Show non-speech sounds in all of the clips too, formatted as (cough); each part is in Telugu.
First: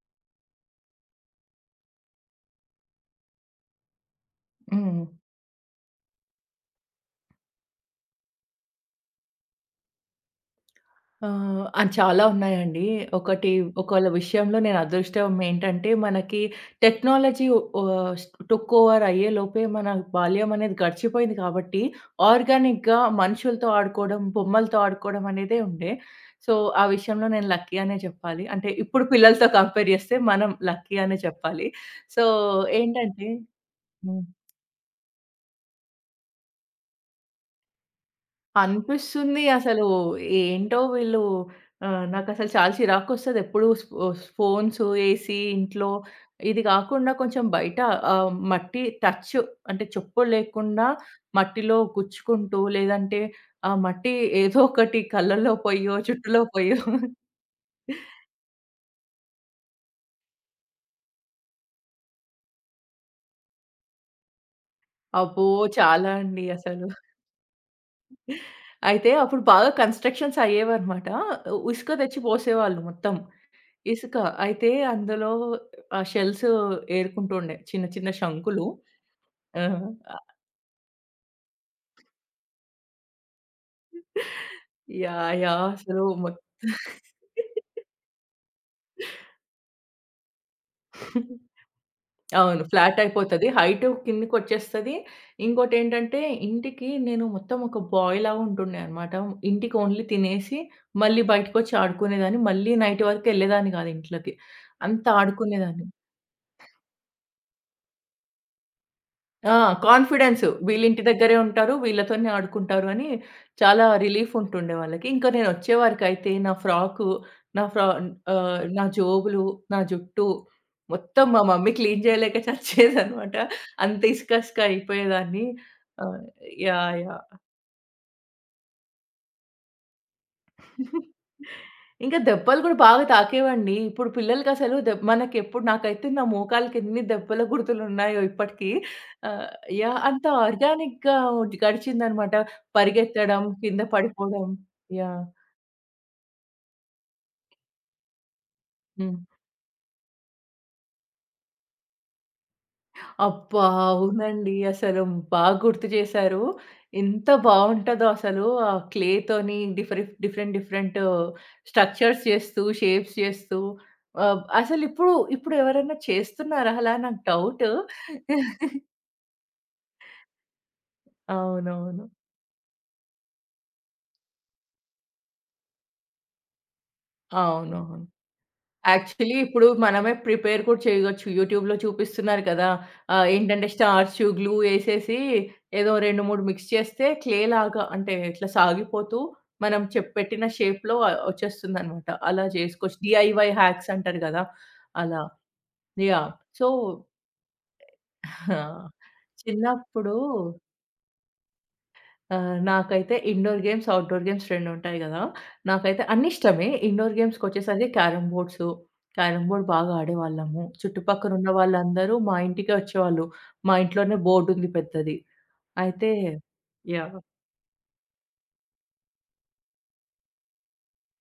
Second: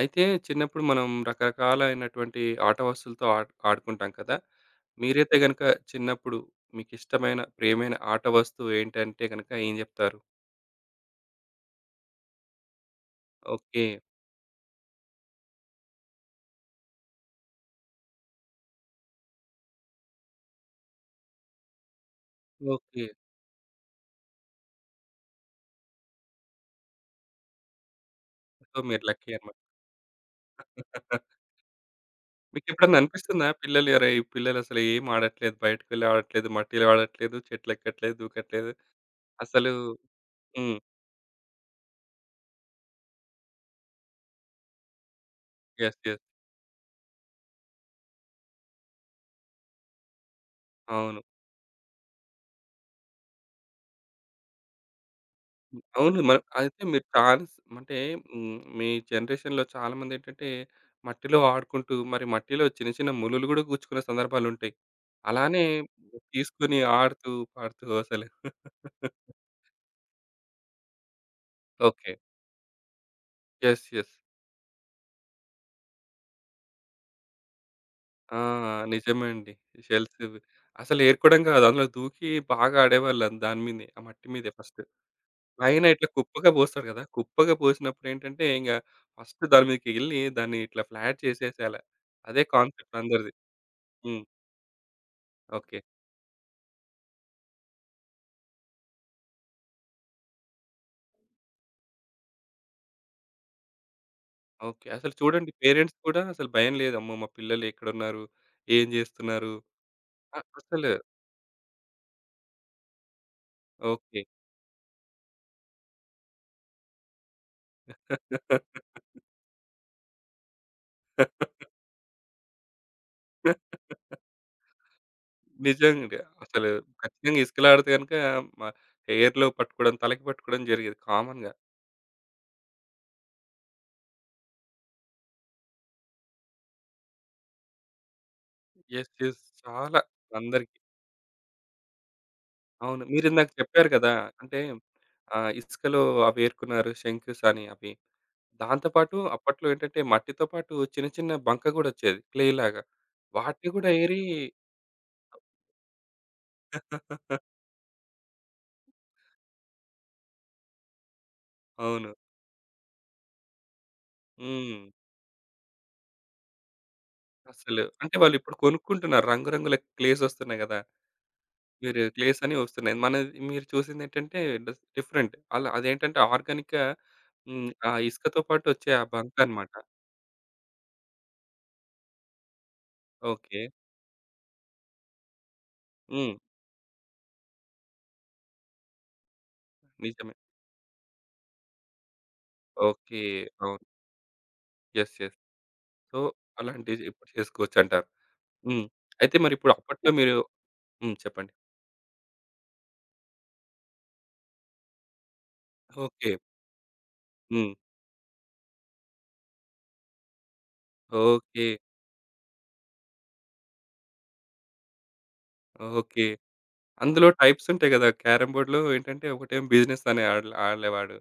అయితే చిన్నప్పుడు మనం రకరకాలైనటువంటి ఆట వస్తువులతో ఆడుకుంటాం కదా! హ్మ్. మీరైతే గనుక చిన్నప్పుడు మీకిష్టమైన, ప్రియమైన ఆట వస్తువు ఏంటంటే గనుక ఏం జెప్తారు? ఆహ్, ఆ! చాలా ఉన్నాయండి. ఒకటి ఓకే. ఒకళ్ళ విషయంలో నేను అదృష్టం ఏంటంటే, మనకి టెక్నాలజీ ఆహ్, టుక్ ఓవర్ అయ్యే లోపే మన బాల్యం అనేది గడిచిపోయింది కాబట్టి, ఆర్గానిక్‌గా ఓకే. మనుషులతో ఆడుకోవడం, బొమ్మలతో ఆడుకోవడం అనేదే ఉండే. సో, ఆ విషయంలో నేను లక్కీ అనే చెప్పాలి. అంటే సో, మీరు ఇప్పుడు లక్కీ పిల్లలతో అన్నమాట. కంపేర్ చేస్తే మనం లక్కీ అనే (laughs) చెప్పాలి. సో, మీకెప్పుడన్నా ఏంటంటే అనిపిస్తుందా పిల్లలు? అరేయ్! ఈ హ్మ్. పిల్లలసలు ఏం ఆడట్లేదు, బయటికెళ్ళి ఆడట్లేదు, మట్టిలో ఆడట్లేదు, చెట్లెక్కట్లేదు, దూకట్లేదు. అనిపిస్తుంది. అసలు. అసలు హ్మ్. ఏంటో వీళ్ళు నాకసలు చాలా చిరాకొస్తది. ఎప్పుడు స్పో ఫోన్స్, ఏసీ ఇంట్లో యెస్. యెస్. ఇది కాకుండా కొంచెం బయట మట్టి టచ్, అంటే చెప్పులు లేకుండా అవును. మట్టిలో గుచ్చుకుంటూ, లేదంటే ఆ మట్టి ఏదో ఒకటి కళ్ళల్లో హ్మ్. పోయో, అవును. మరి జుట్టులో పోయో. అయితే మీరు ఛాన్స్, అంటే హ్మ్, మీ జనరేషన్‌లో చాలామందేంటంటే మట్టిలో ఆడుకుంటూ, మరి మట్టిలో చిన్న చిన్న ములులు గూడా గుచ్చుకునే సందర్భాలుంటాయి. అబ్బో! అలానే చాలా అండి తీసుకొని అసలు. ఆడుతూ, పాడుతూ అసలు. అయితే (laughs) అప్పుడు బాగా కన్‌స్ట్రక్షన్స్ అయ్యేవన్నమాట. ఇసుక ఓకే. తెచ్చి పోసేవాళ్ళు మొత్తం. యెస్. యెస్. ఇసుక. అయితే అందులో ఆ షెల్స్ ఏరుకుంటుండే. చిన్న చిన్న ఆ! శంకులు. నిజమే అండి. ఆ! షెల్స్ ఇవి. అసలు ఏరుకోవడం గాదు. అందులో దూకి బాగా ఆడేవాళ్ళు దాని మీదనే. ఆ మట్టి మీదే ఫస్ట్. యాహ్! యాహ్! పైన అసలు ఇట్లా మొత్తం కుప్పగా పోస్తాడు గదా! కుప్పగా పోసినప్పుడేంటంటే, ఫస్ట్ దాని మీదకెళ్ళి దాన్ని ఇట్లా ఫ్లాట్ చేసేసేయాల. అదే అవును. ఫ్లాట్ కాన్సెప్ట్ అందరిది. అయిపోతది. హైట్ హ్మ్. కిందకొచ్చేస్తది. ఓకే. ఇంకోటేంటంటే ఇంటికి నేను మొత్తం ఒక బాయ్ లాగా ఉంటుండే అన్నమాట. ఇంటికి ఓన్లీ తినేసి మళ్ళీ బయటకొచ్చి ఆడుకునేదాన్ని. మళ్ళీ నైట్ వరకు ఎళ్ళేదాన్ని గాదు ఇంట్లోకి. ఓకే. అంత అసలు చూడండి, ఆడుకునేదాన్ని. పేరెంట్స్ కూడా అసలు భయం లేదు. అమ్మో! మా పిల్లలు ఎక్కడున్నారు? ఏం జేస్తున్నారు? ఆ! కాన్ఫిడెన్సు. అసలు. వీళ్ళింటి దగ్గరే ఉంటారు. వీళ్ళతోనే ఆడుకుంటారు అని చాలా ఓకే. రిలీఫ్ ఉంటుండే వాళ్ళకి. ఇంకా నేనొచ్చేవరకైతే నా ఫ్రాకు, నా ఫ్రా నా జోబులు, నా జుట్టు మొత్తం మా మమ్మీ (laughs) క్లీన్ చేయలేక చచ్చేదనమాట. అంత ఇసక ఇసక అయిపోయేదాన్ని. నిజంగా. ఆహ్, అసలు యాహ్! యాహ్! ఖచ్చితంగా ఇసుకలాడితే గనుక, మ హెయిర్‌లో పట్టుకోవడం, తలకి పట్టుకోవడం జరిగేది కామన్‌గా. ఇంకా దెబ్బలు గూడా బాగా తాకేవండి. ఇప్పుడు పిల్లలకసలు దెబ్ మనకెప్పుడు నాకైతే నా మోకాళ్ళకి ఎన్ని దెబ్బల గుర్తులున్నాయో ఇప్పటికి. యెస్. యెస్. ఆహ్, చాలా యాహ్! అంత అందరికి. ఆర్గానిక్‌గా గడిచిందనమాట. అవును. పరిగెత్తడం, మీరిందాక కింద చెప్పారు కదా! పడిపోవడం. అంటే యాహ్! ఆహ్, ఇసుకలో అవి ఏరుకున్నారు శంకుస్ అని అవి. దాంతో హ్మ్. పాటు అప్పట్లో ఏంటంటే మట్టితో పాటు చిన్న చిన్న బంక గూడా ఒచ్చేది, క్లే లాగా. అబ్బా! వాటిని గూడా ఏరి అవునండి. అసలు బాగా గుర్తు చేశారు. ఎంత బావుంటదో అసలు ఆ క్లేతోని డిఫరెంట్ డిఫరెంట్ డిఫరెంట్ అవును. స్ట్రక్చర్స్ చేస్తూ, షేప్స్ చేస్తూ హ్మ్. అసలిప్పుడు ఎవరైనా చేస్తున్నారా అలా? నాకు డౌట్. అసలు అంటే వాళ్ళిప్పుడు కొనుక్కుంటున్నారు. రంగురంగుల క్లేస్ ఒస్తున్నాయి గదా! మీరు అవునవును. క్లేస్ అని ఒస్తున్నాయి. మనది మీరు చూసిందేంటంటే డిఫరెంట్. అలా అదేంటంటే ఆర్గానిక్‌గా. హ్మ్. ఆ అవునవును. ఇసుకతో పాటు ఒచ్చే ఆ బంక యాక్చువల్లీ ఇప్పుడు అన్నమాట. మనమే ప్రిపేర్ కూడా చేయొచ్చు. యూట్యూబ్‌లో చూపిస్తున్నారు కదా! ఓకే. ఏంటంటే స్టార్చు, గ్లూ ఏసేసి ఏదో 2, హ్మ్. 3 మిక్స్ చేస్తే క్లే లాగా, అంటే ఇట్లా సాగిపోతూ మనం నిజమే. పెట్టిన షేప్‌లో వచ్చేస్తుందనమాట. అలా చేసుకోవచ్చు. ఓకే. డీఐవై అవును. హ్యాక్స్ అంటారు కదా! యెస్. అలా. యెస్. So, yeah! సో, అలాంటివి ఇప్పుడు చేసుకోవచ్చంటారు. హ్మ్. (laughs) అయితే మరిప్పుడు చిన్నప్పుడు అప్పట్లో మీరు హ్మ్, చెప్పండి. ఆ! నాకైతే ఇండోర్ గేమ్స్, ఔట్‌డోర్ గేమ్స్ 2 ఉంటాయి గదా! నాకైతే అన్నీ ఓకే. ఇష్టమే. ఇండోర్ హ్మ్. గేమ్స్‌కొచ్చేసరికి క్యారమ్ బోర్డ్స్, క్యారమ్ బోర్డ్ బాగా ఆడేవాళ్ళము. చుట్టుపక్కన ఉన్న ఓకే. వాళ్ళందరూ మా ఇంటికే వచ్చేవాళ్ళు. మా ఇంట్లోనే బోర్డ్ ఉంది పెద్దది. అయితే ఓకే. యాహ్! అందులో టైప్స్ ఉంటాయి కదా! క్యారమ్ బోర్డ్‌లో ఏంటంటే ఒకటేమో బిజినెస్ అనే ఆడలేవాడు.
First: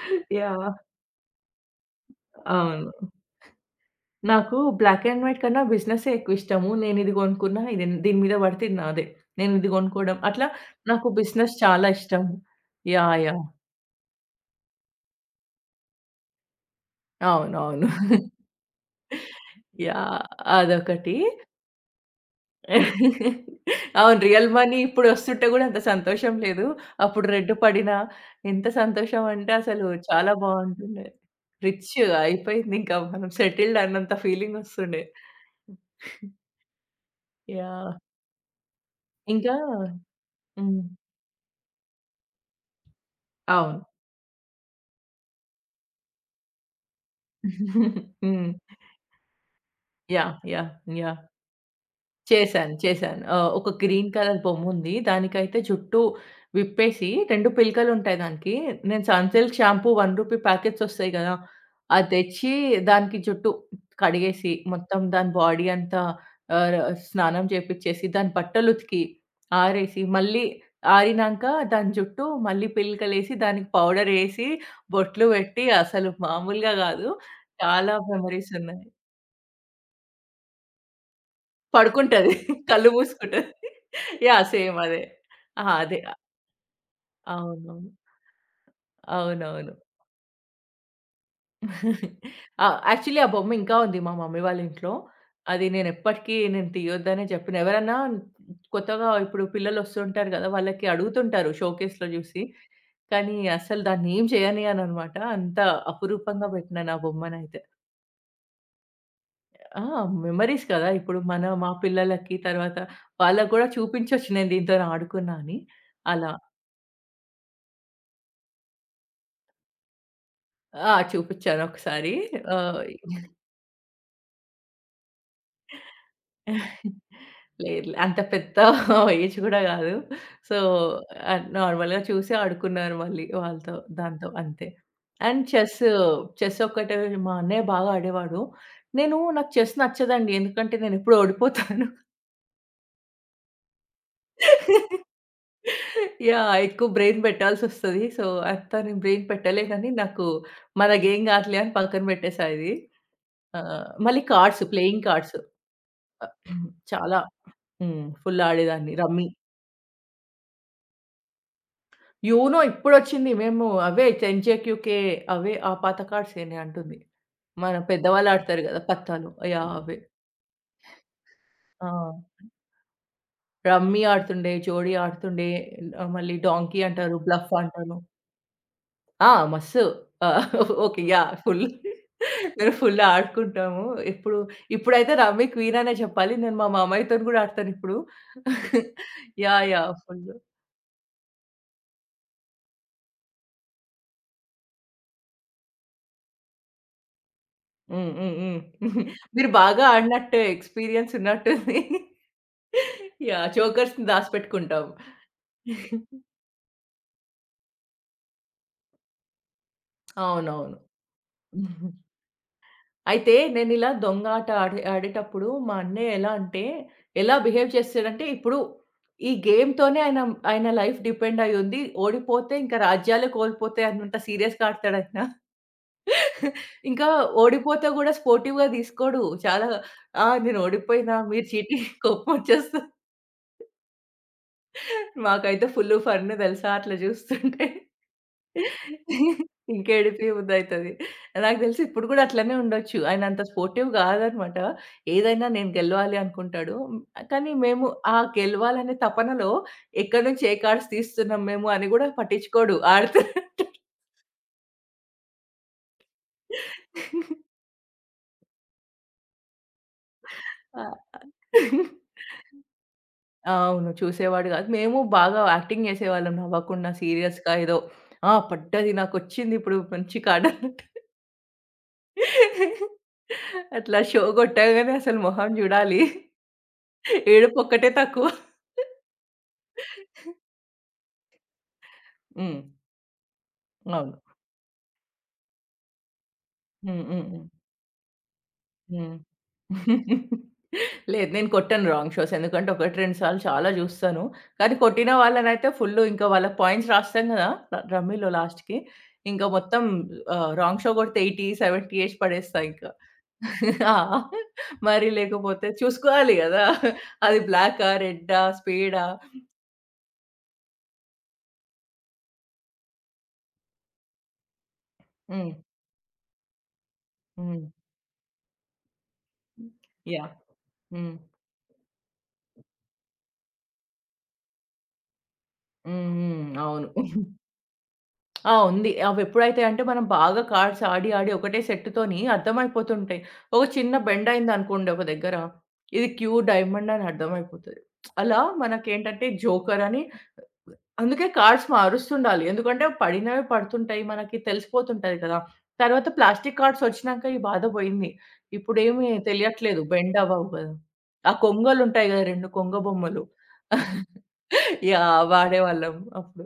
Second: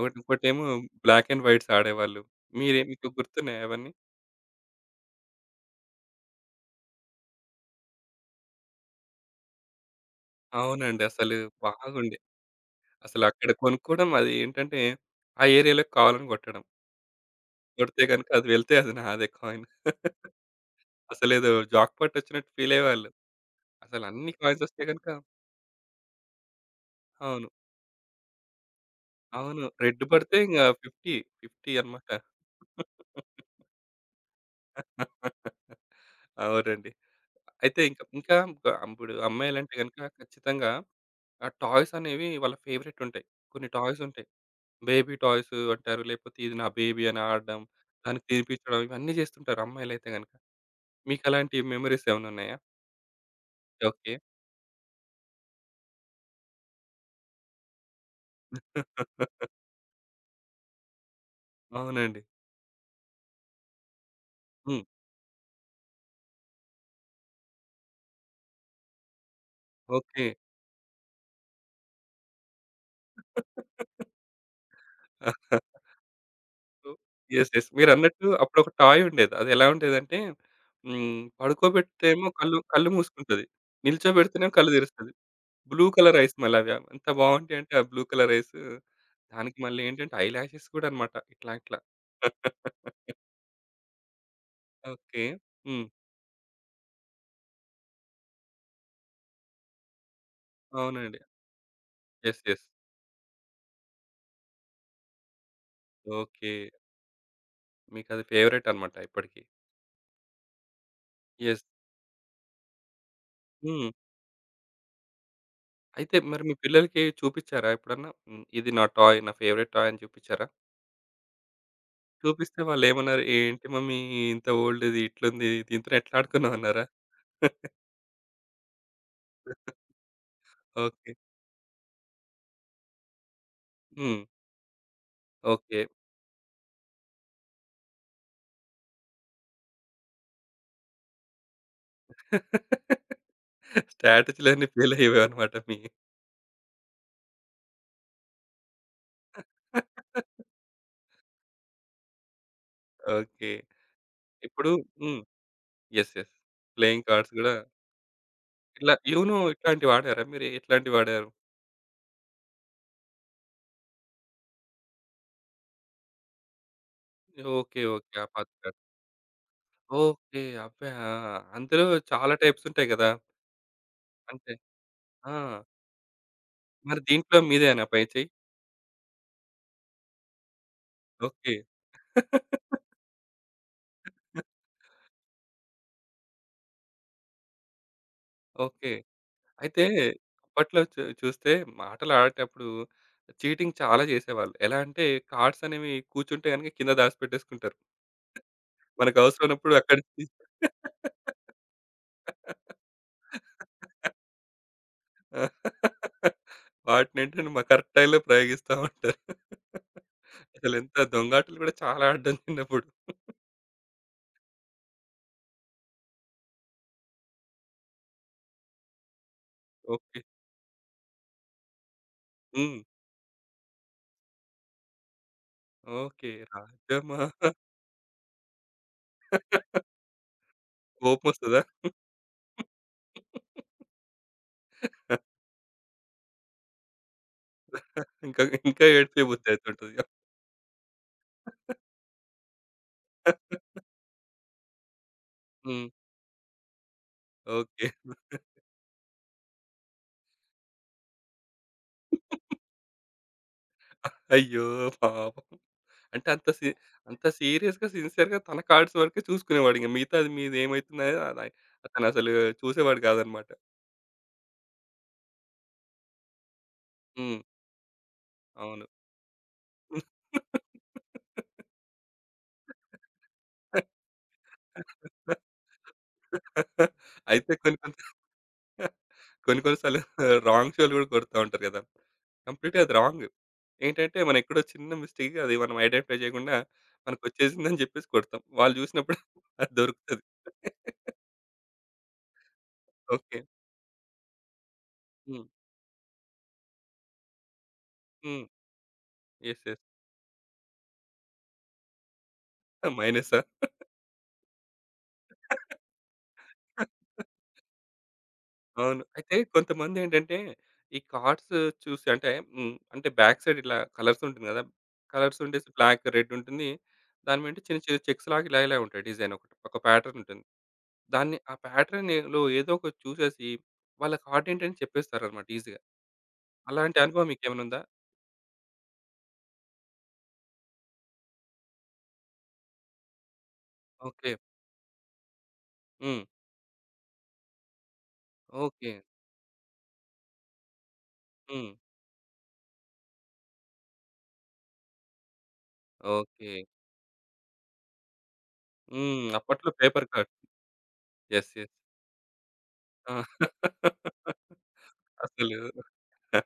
ఒకటి, ఇంకోటేమో యాహ్! బ్లాక్ అండ్ వైట్స్ ఆడేవాళ్ళు. అవును. మీకు గుర్తున్నాయా అవన్నీ? నాకు బ్లాక్ అండ్ వైట్ కన్నా బిజినెస్సే ఎక్కువ ఇష్టము. నేను ఇది కొనుక్కున్నా, ఇది దీని మీద పడితే ఇది నాదే. నేను ఇది కొనుక్కోవడం అట్లా, అవునండి. నాకు అసలు బిజినెస్ చాలా బాగుండే. ఇష్టం. యాహ్! యాహ్! అసలక్కడ కొనుక్కోవడం అది ఏంటంటే, ఆ ఏరియాలోకి కావాలని కొట్టడం. అవునవును. కొడితే గనుక అది వెళ్తే అది నాదే కాయిన్. యాహ్! (laughs) అదొకటి. అసలేదో జాక్‌పాట్ వచ్చినట్టు ఫీల్ అయ్యేవాళ్ళు. అవును. అసలన్ని రియల్ కాయిన్స్ మనీ వస్తే గనుక ఇప్పుడొస్తుంటే గూడా అంత సంతోషం లేదు. అప్పుడు అవును. రెడ్ పడినా ఎంత సంతోషం అంటే అవును. అసలు రెడ్ చాలా పడితే బావుంటుండే. 50, 50 రిచ్ అన్నమాట. అయిపోయిందింక, మనం సెటిల్డ్ అన్నంత ఫీలింగొస్తుండే. (laughs) అవునండి. అయితే యాహ్! ఇంక ఇంకా ఒక ఇప్పుడు ఇంకా అమ్మాయిలంటే గనుక ఖచ్చితంగా హ్మ్. ఆ టాయ్స్ అనేవి వాళ్ళ ఫేవరెట్ ఉంటాయి. కొన్ని అవును. టాయ్స్ ఉంటాయి. బేబీ టాయ్స్ అంటారు. లేకపోతే ఇది నా బేబీ అని ఆడడం, (laughs) దానికి హ్మ్. తినిపించడం, ఇవన్నీ చేస్తుంటారు అమ్మాయిలైతే గనుక. యాహ్! యాహ్! యాహ్! మీకు అలాంటి మెమోరీస్ ఏమైనా ఉన్నాయా? చేశాను. చేశాను. ఒక గ్రీన్ ఓకే. కలర్ బొమ్ముంది. దానికైతే జుట్టూ విప్పేసి 2 పిలకలుంటాయి దానికి. నేను (laughs) 'సన్‌సిల్క్' షాంపూ రూ. 1 ప్యాకెట్సొస్తాయి గదా! అది అవునండి. తెచ్చి దానికి జుట్టు కడిగేసి, హ్మ్. మొత్తం దాని బాడీ అంతా ఆహ్, స్నానం చేపిచ్చేసి, దాని బట్టలుతికి, ఆరేసి, ఓకే. మళ్ళీ ఆరినంక దాని జుట్టు మళ్ళీ పిలకలేసి, దానికి (laughs) పౌడరేసి, బొట్లు పెట్టి అసలు మామూలుగా గాదు. యెస్. యెస్. చాలా మీరన్నట్టు అప్పుడొక మెమోరీసున్నాయి. టాయ్ ఉండేది. అది ఎలా ఉండేదంటే హ్మ్, పడుకోబెడితేమో పడుకుంటది. కళ్ళు కళ్ళు కళ్ళు మూసుకుంటది. మూసుకుంటది. యాహ్! నిల్చోబెడితేనేమో కళ్ళు సేమ్ అదే. తెరుస్తది. ఆ! బ్లూ అదే. కలర్ ఐస్ మళ్ళవి. ఎంత బావుంటాయంటే, అవునవును. ఆ బ్లూ కలర్ ఐసు. దానికి అవునవును. మళ్ళీ ఏంటంటే, ఐ లాషెస్ కూడా అనమాట. ఇట్లా, ఇట్లా. ఆ! (laughs) యాక్చువల్లీ ఆ బొమ్మ ఇంకా ఉంది మా మమ్మీ వాళ్ళ ఇంట్లో. ఓకే. అది హ్మ్. నేనెప్పటికి తీయొద్దనే చెప్పిన. ఎవరన్నా కొత్తగా ఇప్పుడు పిల్లలొస్తుంటారు గదా! వాళ్ళకి అవునండి. అడుగుతుంటారు షోకేస్‌లో యెస్. జూసి. యెస్. కానీ అస్సలు దాన్నేం చేయనియ్యననమాట. అంత అపురూపంగా ఓకే. బెట్టినా నా బొమ్మనైతే. మీకది ఫేవరెట్ అనమాట ఇప్పటికి. ఆ! మెమోరీస్ కదా! ఇప్పుడు మన యెస్. మా పిల్లలకి, తర్వాత వాళ్ళకి గూడా హ్మ్. చూపించొచ్చు నేను దీనితోని ఆడుకున్నా అని. అయితే అలా. మరి మీ పిల్లలకి చూపిచ్చారా ఎప్పుడన్నా? హ్మ్. ఇది నా టాయ్, నా ఫేవరెట్ టాయ్ అని చూపిచ్చారా? ఆ! చూపిచ్చానొకసారి. చూపిస్తే వాళ్ళేమన్నారు? లేదు. "ఏంటి మమ్మీ, ఇంత ఓల్డ్‌ది ఇట్లుంది. దీంతోని ఎట్లా ఆడుకున్నావన్నారా?" (laughs) (laughs) అంత పెద్ద ఏజ్ గూడా గాదు. So, okay. నార్మల్‌గా చూసి ఆడుకున్నారు మళ్ళీ వాళ్ళతో హ్మ్. దాంతో అంతే. And chess, okay. చెస్ ఒక్కటే మా అన్నయ్య బాగా ఆడేవాడు. నాకు చెస్ నచ్చదండి. ఎందుకంటే నేనెప్పుడూ ఓడిపోతాను. (laughs) స్ట్రాటజీలన్నీ ఫెయిల్ (laughs) అయ్యేవే అనమాట మీ. యాహ్! ఎక్కువ బ్రెయిన్ బెట్టాల్సొస్తది. సో, అంత నేను బ్రెయిన్ పెట్టలేనని నాకు, మనకేం గాదులే అని పక్కన బెట్టేసా ఇది. ఓకే. మళ్ళీ కార్డ్స్, ఇప్పుడు playing hmm. Cards. Yes. Uh yes. Playing చాలా కార్డ్స్ గూడా హ్మ్. ఫుల్ ఇట్లా ఆడేదాన్ని. రమ్మీ. యూనో, ఇట్లాంటివి వాడారా మీరు? ఎట్లాంటివి వాడారు? యూనో ఇప్పుడొచ్చింది. మేము అవే 10 జేక్యూకే, అవే ఆ పాత కార్డ్సేనే అంటుంది. మన ఓకే. ఓకే. ఆ! పెద్దవాళ్ళు పాత ఆడతారు కార్డ్స్. గదా! పత్తాలు. యాహ్! అవే. ఓకే. అబ్బా! ఆ! అందులో ఆ! చాలా టైప్స్ ఉంటాయి గదా! రమ్మీ అంటే ఆడుతుండే, జోడీ ఆ! ఆడుతుండే, మళ్ళీ డాంకీ మరి అంటారు, దీంట్లో బ్లఫ్ మీదేనా అంటారు. పై చెయ్యి? ఆ! మస్తు. ఆ! ఓకే. యాహ్! ఓకే. ఫుల్. మేము (laughs) ఫుల్ ఆడుకుంటాము. ఇప్పుడు ఇప్పుడైతే రమ్మీ క్వీన్ అనే చెప్పాలి. నేను మా మామయ్యతోని గూడా ఆడతానిప్పుడు. ఓకే. యాహ్! అయితే యాహ్! ఫుల్. అప్పట్లో చూస్తే ఆటలాడేటప్పుడు చీటింగ్ చాలా చేసేవాళ్ళు. ఎలా అంటే, కార్డ్స్ అనేవి కూర్చుంటే గనుక కింద దాచిపెట్టేసుకుంటారు. హ్మ్. హ్మ్. హ్మ్. మనకు (laughs) అవసరం మీరు ఉన్నప్పుడు బాగా అక్కడి నుంచి ఆడినట్టు ఎక్స్‌పీరియన్స్ ఉన్నట్టుంది. (laughs) యాహ్! జోకర్స్‌ని దాసిపెట్టుకుంటాం. వాటినేంటంటే మా కరెక్ట్ టైంలో ప్రయోగిస్తా ఉంటారు. అసలు అవునవును. ఎంత దొంగాటలు కూడా చాలా ఆడ్డాను చిన్నప్పుడు. అయితే నేనిలా దొంగ ఆట ఆడే ఆడేటప్పుడు మా అన్నయ్య ఎలా అంటే, ఎలా బిహేవ్ చేస్తాడంటే, ఇప్పుడు ఈ గేమ్‌తోనే ఓకే. ఆయన ఆయన లైఫ్ డిపెండ్ అయ్యుంది. ఓడిపోతే హ్మ్. ఇంకా రాజ్యాలే కోల్పోతాయి అన్నంత సీరియస్‌గా ఆడతాడాయన. ఓకే. ఇంకా రాజమా. ఓడిపోతే గూడా స్పోర్టివ్‌గా తీసుకోడు. చాలా, "ఆ! నేను ఓడిపోయినా మీరు కోపమొస్తదా? చీటింగ్", కోపమొచ్చేస్తది. మాకైతే ఫుల్లు ఫన్ తెలుసా అట్లా జూస్తుంటే. ఇంకా ఇంకా ఏడిపే బుద్దయితుంటది. ఇంకేడిపి బుద్దయితది. నాకు తెలిసి ఇప్పుడు గూడా అట్లనే ఉండొచ్చు. ఆయనంత స్పోర్టివ్ గాదనమాట. ఏదైనా నేను హ్మ్. గెలవాలి అనుకుంటాడు. కానీ ఓకే. మేము, ఆ గెలవాలనే తపనలో ఎక్కడి నుంచి ఏ కార్డ్స్ తీస్తున్నాం మేము అని గూడా పట్టించుకోడు. ఆడుతూంటాడు. అయ్యో! పాపం. అంటే అంత సీరియస్‌గా, సిన్సియర్‌గా తన కార్డ్స్ వరకే చూసుకునేవాడింక. మిగతాది ఆ! మీదేమైతుందనేది అలా అతనసలు చూసేవాడు కాదనమాట. అవును. చూసేవాడు గాదు. మేము బాగా యాక్టింగ్ జేసేవాళ్ళం నవ్వకుండా హ్మ్. సీరియస్‌గా, ఏదో, ఆ! అవును. పడ్డది నాకొచ్చిందిప్పుడు మంచి కార్డ్. అట్లా షో గొట్టంగానే అసలు మొహం జూడాలి. అయితే ఏడుపు కొన్ని ఒక్కటే కొన్ని తక్కువ. (laughs) కొన్ని కొన్ని సార్లు (laughs) రాంగ్ షోలు గూడా కొడతా ఉంటారు గదా! హ్మ్. కంప్లీట్‌గా అది రాంగ్. ఏంటంటే అవును. మనం ఎక్కడో చిన్న మిస్టేక్, అది మనం ఐడెంటిఫై జేయకుండా హ్మ్. హ్మ్. హ్మ్. మనకొచ్చేసిందని జెప్పేసి కొడతాం. వాళ్ళు హ్మ్. జూసినప్పుడు (laughs) అది దొరుకుతది. లేదు. నేను కొట్టను రాంగ్ షోస్. ఎందుకంటే 1, 2 ఓకే. సార్లు చాలా జూస్తాను. కానీ కొట్టిన హ్మ్. వాళ్ళనైతే ఫుల్లు ఇంకా వాళ్ళ పాయింట్స్ రాస్తాం గదా! రమ్మీలో హ్మ్. లాస్ట్‌కి. ఇంకా యెస్. మొత్తం యెస్. రాంగ్ షో గొడితే 80, 70 ఏసి పడేస్తా ఇంకా. మైనసా? ఆ! మరి లేకపోతే (laughs) చూసుకోవాలి గదా! అది బ్లాకా? రెడ్డా? అవును. స్పేడా? అయితే కొంతమందేంటంటే ఈ కార్డ్స్ చూసి అంటే హ్మ్, అంటే బ్యాక్ సైడ్ ఇట్లా కలర్స్ ఉంటుంది గదా! కలర్స్ హ్మ్. ఉండేసి బ్లాక్, రెడ్ ఉంటుంది. దాని మీంట హ్మ్. చిన్న చిన్న చెక్స్‌లాగా ఇలా ఇలా ఉంటాయి, డిజైన్ ఒకటి. హ్మ్. ఒక ప్యాటర్న్ యాహ్! ఉంటుంది. హ్మ్. దాన్ని ఆ ప్యాటర్న్‌లో ఏదో ఒకటి చూసేసి వాళ్ళ హార్ట్ ఏంటని చెప్పేస్తారనమాట ఈజీగా. హ్మ్. హ్మ్. అవును. అలాంటి అనుభవం మీకేమైనా ఉందా? ఆ! ఉంది. అవెప్పుడైతే అంటే మనం బాగా కార్డ్స్ ఆడి, ఆడి ఒకటే సెట్‌తోని అర్థమైపోతుంటాయి. ఒక చిన్న బెండ్ ఓకే. అయిందనుకోండి ఒక దగ్గర, ఇది హ్మ్. క్యూ డైమండ్ అని అర్థమైపోతది. అలా ఓకే. మనకేంటంటే జోకర్ అని, అందుకే కార్డ్స్ హ్మ్. మారుస్తుండాలి. ఎందుకంటే పడినవి పడుతుంటాయి. మనకి తెలిసిపోతుంటది కదా! తర్వాత ఓకే. ప్లాస్టిక్ కార్డ్స్ ఒచ్చినాక ఈ బాధ పోయింది. ఇప్పుడేమి హ్మ్. అప్పట్లో తెలియట్లేదు. Paper bend cut. అవ్వవు గదా! ఆ యెస్. యెస్. కొంగలుంటాయి గదా! 2 కొంగ ఆ! బొమ్మలు. (laughs) యాహ్! అసలు వాడేవాళ్ళం (laughs) అప్పుడు.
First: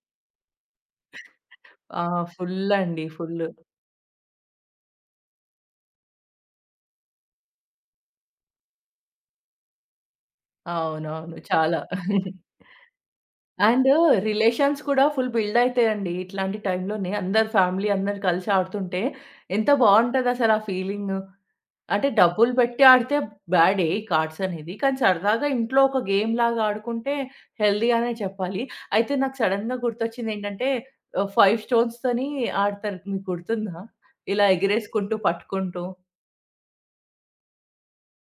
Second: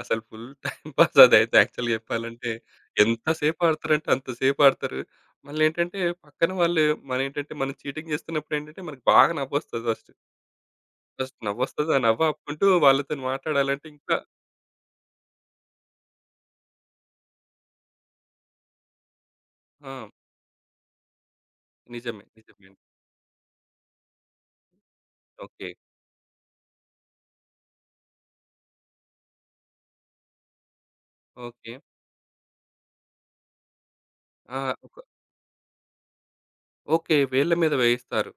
అసలు ఫుల్ టైమ్ పాస్ అదైతే యాక్చువల్‌గా ఆ! చెప్పాలంటే. ఫుల్ అండి. ఎంత ఫుల్. సేపు ఆడతారంటే అంత సేపు ఆడతారు. మళ్ళేంటంటే పక్కన వాళ్ళు మనేంటంటే మనం చీటింగ్ చేస్తున్నప్పుడు ఏంటంటే మనకు బాగా నవ్వొస్తది ఫస్ట్. అవునవును. ఫస్ట్ చాలా. నవ్వొస్తది. ఆ నవ్వు ఆపుకుంటూ వాళ్ళతోని మాట్లాడాలంటే అండ్ ఇంకా రిలేషన్స్ కూడా ఫుల్ బిల్డ్ అయితాయండి. ఇట్లాంటి టైంలోనే అందరు ఫ్యామిలీ అందరు కలిసి ఆడుతుంటే ఎంత ఆ! బావుంటదసల ఆ ఫీలింగు. అంటే నిజమే. డబ్బులు నిజమే అండి. పెట్టి ఆడితే బ్యాడే ఈ కార్డ్స్ అనేది. కానీ సరదాగా ఓకే. ఇంట్లో ఒక గేమ్ లాగా ఆడుకుంటే హెల్తీ అనే చెప్పాలి. అయితే నాకు సడెన్‌గా గుర్తొచ్చిందేంటంటే, 5 ఓకే. స్టోన్స్‌తోని ఆడతారు. మీకు గుర్తుందా? ఇలా ఆ! ఒక ఎగిరేసుకుంటూ, పట్టుకుంటూ. ఓకే. వేళ్ళ మీద వేయిస్తారు.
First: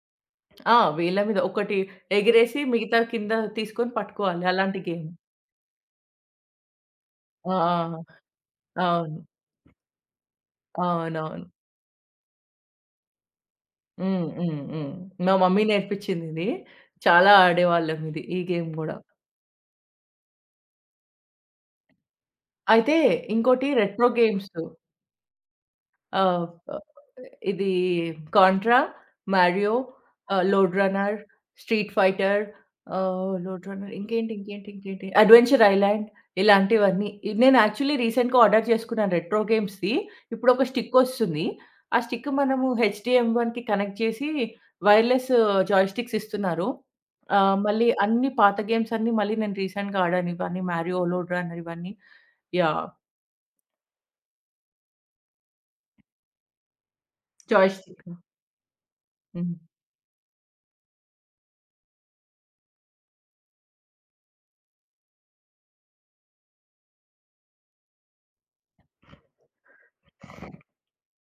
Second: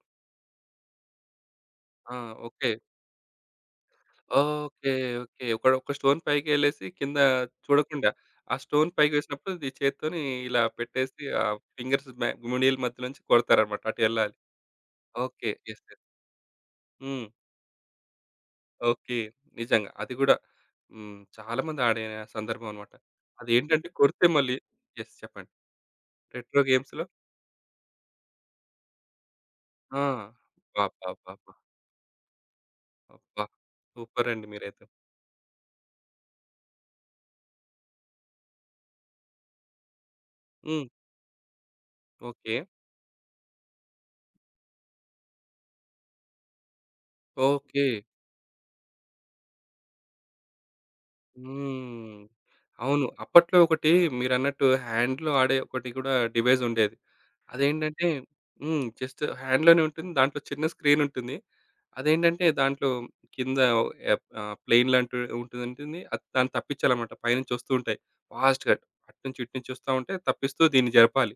ఆ! వేళ్ళ మీద ఒకటి ఆ! ఎగిరేసి ఓకే. మిగతావి కింద తీసుకొని పట్టుకోవాలి. అలాంటి ఓకే. గేమ్. ఓకే. ఒక ఒక స్టోన్ పైకెళ్ళేసి కింద చూడకుండా, ఆ! ఆ ఆ! స్టోన్ పైకి అవును. వేసినప్పుడు ఇది చేత్తోని ఇలా పెట్టేసి ఆ అవునవును. ఫింగర్స్ మునీలు మధ్య నుంచి కొడతారనమాట. అటు హ్మ్. ఎళ్ళాలి. హ్మ్. హ్మ్. మా ఓకే. Mummy yes. యెస్. నేర్పించిందిది. హ్మ్. చాలా ఆడేవాళ్ళం ఇది. ఈ గేమ్ గూడా. ఓకే. నిజంగా. అది గూడా హ్మ్, చాలా మంది ఆడిన సందర్భం అనమాట. అయితే ఇంకోటి అదేంటంటే రెట్రో కొడితే గేమ్స్. మళ్ళీ యెస్. చెప్పండి. ఆహ్, రెట్రో ఆహ్, గేమ్స్‌లో ఇది 'కాంట్రా', 'మారియో', ఆ! 'లోడ్ రన్నర్', అబ్బబ్బబ్బబ్బా! 'స్ట్రీట్ ఫైటర్', అబ్బా! 'లోడ్ రన్నర్', ఇంకేంటి, సూపరండి ఇంకేంటి, మీరైతే. ఇంకేంటి 'అడ్వెంచర్ ఐలాండ్', ఇలాంటివన్నీ. నేను యాక్చువల్లీ రీసెంట్‌గా ఆర్డర్ చేసుకున్నాను రెట్రో గేమ్స్‌ది. ఇప్పుడు ఒక హ్మ్. స్టిక్ వస్తుంది. ఆ స్టిక్ ఓకే. మనము హెచ్‌డీఎం వన్‌కి కనెక్ట్ చేసి, వైర్‌లెస్ జాయ్‌స్టిక్స్ ఇస్తున్నారు. ఓకే. మళ్ళీ అన్ని పాత గేమ్స్ అన్నీ మళ్ళీ నేను రీసెంట్‌గా ఆడాను. ఇవన్నీ 'మారియో', 'లోడ్ రన్నర్', ఇవన్నీ హ్మ్. యాహ్! అవును. అప్పట్లో ఒకటి, మీరన్నట్టు హ్యాండ్‌లో ఆడే ఒకటి కూడా డివైస్ ఉండేది. జాయ్‌స్టిక్. అదేంటంటే హ్మ్, జస్ట్ హ్మ్. హ్యాండ్‌లోనే ఉంటుంది. దాంట్లో చిన్న స్క్రీన్ ఉంటుంది. అదేంటంటే దాంట్లో కింద ఆహ్, ప్లెయిన్ లాంటి ఉంటుంది ఉంటుంది. అది దాన్ని తప్పించాలన్నమాట. పైనుంచి వస్తూ ఉంటాయి. ఫాస్ట్‌గా అటునుంచి ఇటునుంచి వస్తా ఉంటే తప్పిస్తూ దీన్ని జరపాలి.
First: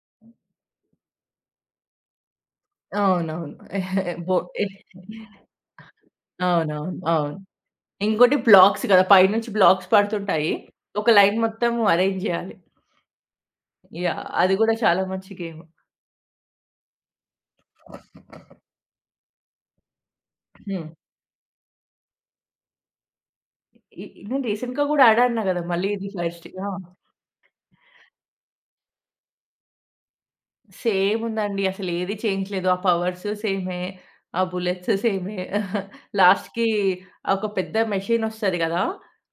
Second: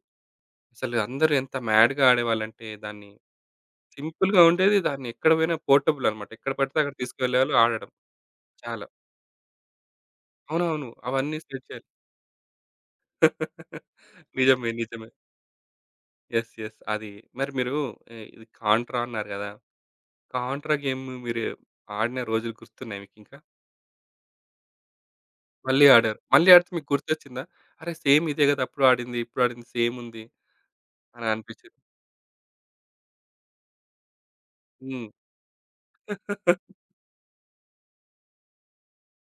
అసలు అందరూ ఎంత మ్యాడ్‌గా ఆడేవాళ్ళంటే దాన్ని అవునవును. (laughs) బో సింపుల్‌గా ఉండేది. దాన్ని ఎక్కడ పోయినా పోర్టబుల్ అన్నమాట. ఎక్కడ పడితే అక్కడ అవునవును. అవును. తీసుకెళ్ళేవాళ్ళు ఆడడం. ఇంకోటి బ్లాక్స్ చాలా. గదా! పైనుంచి బ్లాక్స్ పడుతుంటాయి. అవునవును. ఒక అవన్నీ లైన్ సెట్ మొత్తం చేయాలి. అరేంజ్ జేయాలి. (laughs) యాహ్! అది నిజమే. గూడా చాలా నిజమే. మంచి గేమ్. యెస్. యెస్. అది. మరి మీరు ఆహ్, ఇది 'కాంట్రా' అన్నారు గదా! 'కాంట్రా' హ్మ్. గేమ్ మీరు ఆడిన రోజులు గుర్తున్నాయా మీకింకా? ఈ నేను రీసెంట్‌గా గూడా ఆడాను గదా! మళ్ళీ మళ్ళీ ఇది ఆడారు. ఫస్ట్. మళ్ళీ ఆడితే ఆ! మీకు గుర్తొచ్చిందా? అరె! సేమ్ ఇదే గదా! అప్పుడు ఆడింది, ఇప్పుడు ఆడింది సేమ్ ఉంది సేమ్ అని ఉందండి. అనిపించిందా? అసలు ఏది చేంజ్ లేదు. ఆ పవర్స్ సేమే. ఆ బుల్లెట్స్ హ్మ్. సేమే. (laughs) లాస్ట్‌కి (laughs) ఒక పెద్ద మెషిన్ ఒస్తది గదా!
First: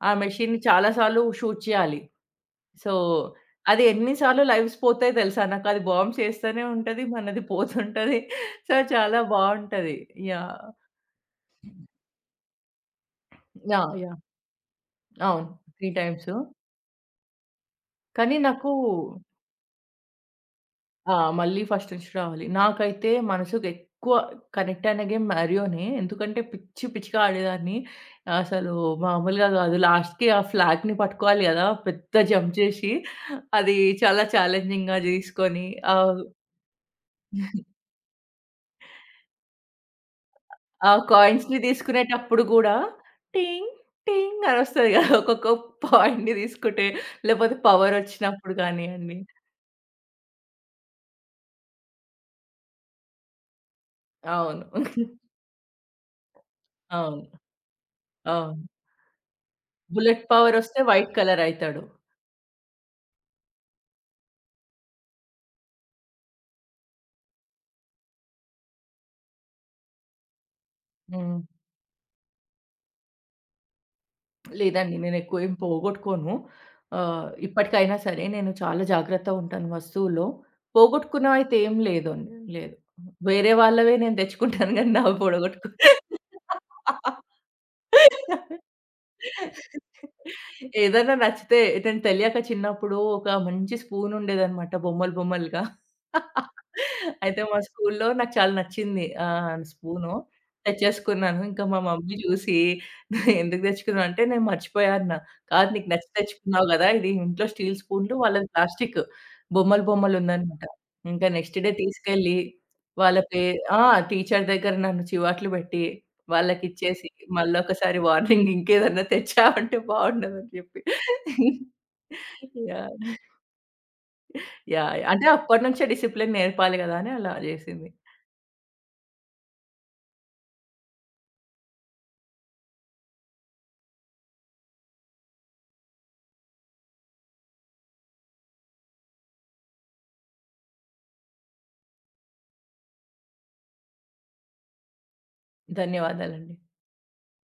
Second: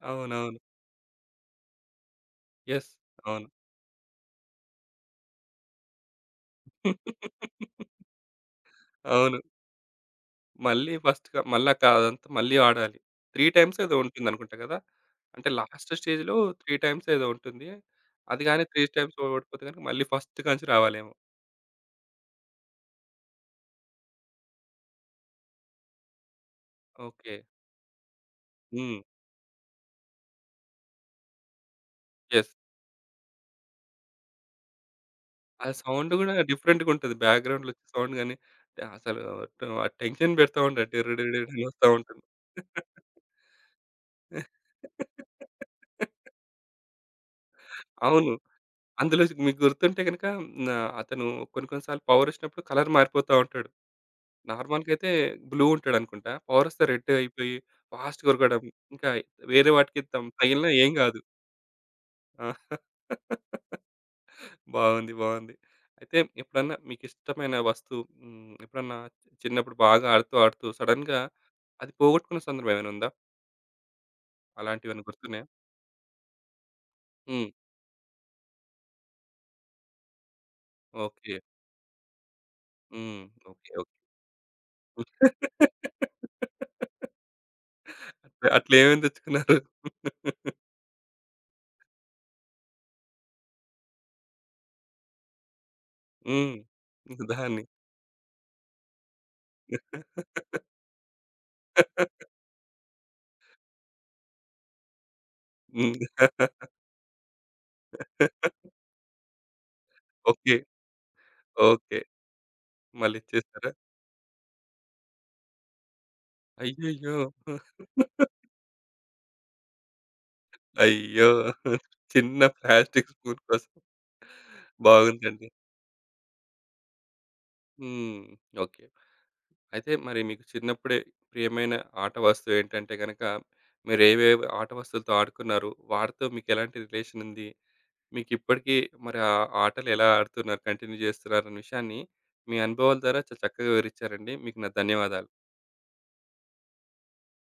ఆ అవునవును. మెషిన్‌ని చాలా సార్లు షూట్ చేయాలి. యెస్. సో, అవును. అది ఎన్ని సార్లు లైవ్స్ పోతాయి తెలుసా? నాకది బాంబ్ చేస్తూనే ఉంటది. మనది (laughs) పోతుంటది. సో, చాలా అవును. బావుంటది. యాహ్! మళ్ళీ ఫస్ట్‌గా మళ్ళా కాదంతా మళ్ళీ ఆడాలి. 3 టైమ్స్ యాహ్! ఏదో యాహ్! ఉంటుందనుకుంటా కదా! అవును. అంటే 3 లాస్ట్ టైమ్స్. స్టేజ్‌లో 3 టైమ్స్ ఏదో ఉంటుంది. కానీ అది గాని నాకు, 3 టైమ్స్ ఓడిపోతే గనుక మళ్ళీ ఫస్ట్ కాంచి రావాలేమో. ఆ! మళ్ళీ ఫస్ట్ నుంచి రావాలి. నాకైతే మనసుకెక్కువ కనెక్ట్ అయిన గేమ్ 'మారియో'నే. ఎందుకంటే పిచ్చి పిచ్చిగా ఓకే. ఆడేదాన్ని. అసలు హ్మ్. మామూలుగా కాదు. లాస్ట్‌కి ఆ ఫ్లాగ్‌ని పట్టుకోవాలి కదా! పెద్ద యెస్. జంప్ చేసి, అది చాలా ఛాలెంజింగ్‌గా తీసుకొని. ఆ సౌండ్ ఆహ్ గూడా డిఫరెంట్‌గుంటది. బ్యాక్‌గ్రౌండ్‌లో సౌండ్ గాని అసలు ఆ టెన్షన్ పెడతా ఉంటాడు. ఆ డర్‌ర్ డర్‌ర్ కాయిన్స్‌ని అని వస్తా ఉంటుంది. తీసుకునేటప్పుడు గూడా టింగ్ టింగ్ అనొస్తది గదా! ఒక్కొక్క పాయింట్‌ని తీసుకుంటే, లేపోతే అవును. పవరొచ్చినప్పుడు గానియండి. అందులో మీకు గుర్తుంటే గనుక నా అతను కొన్ని కొన్ని సార్లు పవర్ వచ్చినప్పుడు కలర్ మారిపోతా ఉంటాడు. అవును. నార్మల్‌గా అయితే బ్లూ ఉంటాడనుకుంటా. పవర్ వస్తే రెడ్ అవును. అయిపోయి ఫాస్ట్‌గా ఉరకడం. అవును. ఇంకా వేరే వాటికి బుల్లెట్ తగిలినా పవరొస్తే ఏం వైట్ కాదు. కలర్ అయితాడు. ఆ! బాగుంది. బాగుంది. అయితే ఎప్పుడన్నా మీకిష్టమైన వస్తువు హ్మ్, ఎప్పుడన్నా చిన్నప్పుడు బాగా ఆడుతూ, ఆడుతూ సడెన్‌గా హ్మ్. అది పోగొట్టుకున్న సందర్భం ఏమైనా ఉందా? లేదండి, అలాంటివేమైనా నేనెక్కువ గుర్తున్నాయా? ఏం పోగొట్టుకోను. హ్మ్. ఇప్పటికైనా సరే నేను చాలా జాగ్రత్తగా ఉంటాను వస్తువుల్లో. ఓకే. పోగొట్టుకున్నవయితే ఏం లేదండి. లేదు. హ్మ్. వేరే ఓకే. వాళ్ళవే ఓకే. నేను తెచ్చుకుంటాను గానీ నావి పోడగొట్టుకోను. అట్లా అట్లా ఏమేమి తెచ్చుకున్నారు? ఏదైనా నచ్చితే, నేను తెలియక చిన్నప్పుడు ఒక మంచి స్పూన్ ఉండేదన్నమాట బొమ్మలు బొమ్మలుగా. హ్మ్. అయితే మా దాన్ని. స్కూల్‌లో నాకు చాలా నచ్చింది. స్పూను (laughs) తెచ్చేసుకున్నాను. ఇంకా మా మమ్మీ చూసి, "ఎందుకు తెచ్చుకున్నావు?" అంటే, "నేను మర్చిపోయా" అన్నా. "కాదు నీకు నచ్చి హ్మ్. తెచ్చుకున్నావు కదా! ఇది ఇంట్లో స్టీల్ స్పూన్లు, వాళ్ళది ప్లాస్టిక్ బొమ్మలు బొమ్మలు ఓకే. ఉందన్నమాట." ఇంకా నెక్స్ట్ డే ఓకే. తీసుకెళ్ళి వాళ్ళ పే మళ్ళిచ్చేసారా? ఆ! టీచర్ దగ్గర నన్ను చివాట్లు పెట్టి వాళ్ళకిచ్చేసి, అయ్యయ్యో! మళ్ళొకసారి వార్నింగ్ ఇంకేదన్నా తెచ్చావంటే బావుండదని జెప్పి. అయ్యో! చిన్న యాహ్! ప్లాస్టిక్ స్పూన్ కోసం. యాహ్! అంటే బాగుందండి. అప్పటినుంచే డిసిప్లిన్ నేర్పాలి గదా! అని అలా జేసింది. హ్మ్. ఓకే. అయితే మరి మీకు చిన్నప్పుడే ప్రియమైన ఆట వస్తువేంటంటే గనక, మీరేవేవి ఆట వస్తువులతో ఆడుకున్నారు? వాటితో మీకెలాంటి రిలేషనుంది? మీకిప్పటికీ మరి ఆ ఆటలెలా ఆడుతున్నారు, కంటిన్యూ జేస్తున్నారనే విషయాన్ని మీ అనుభవాల ద్వారా చాలా చక్కగా వివరిచ్చారండి. మీకు నా ధన్యవాదాలు. ధన్యవాదాలండి.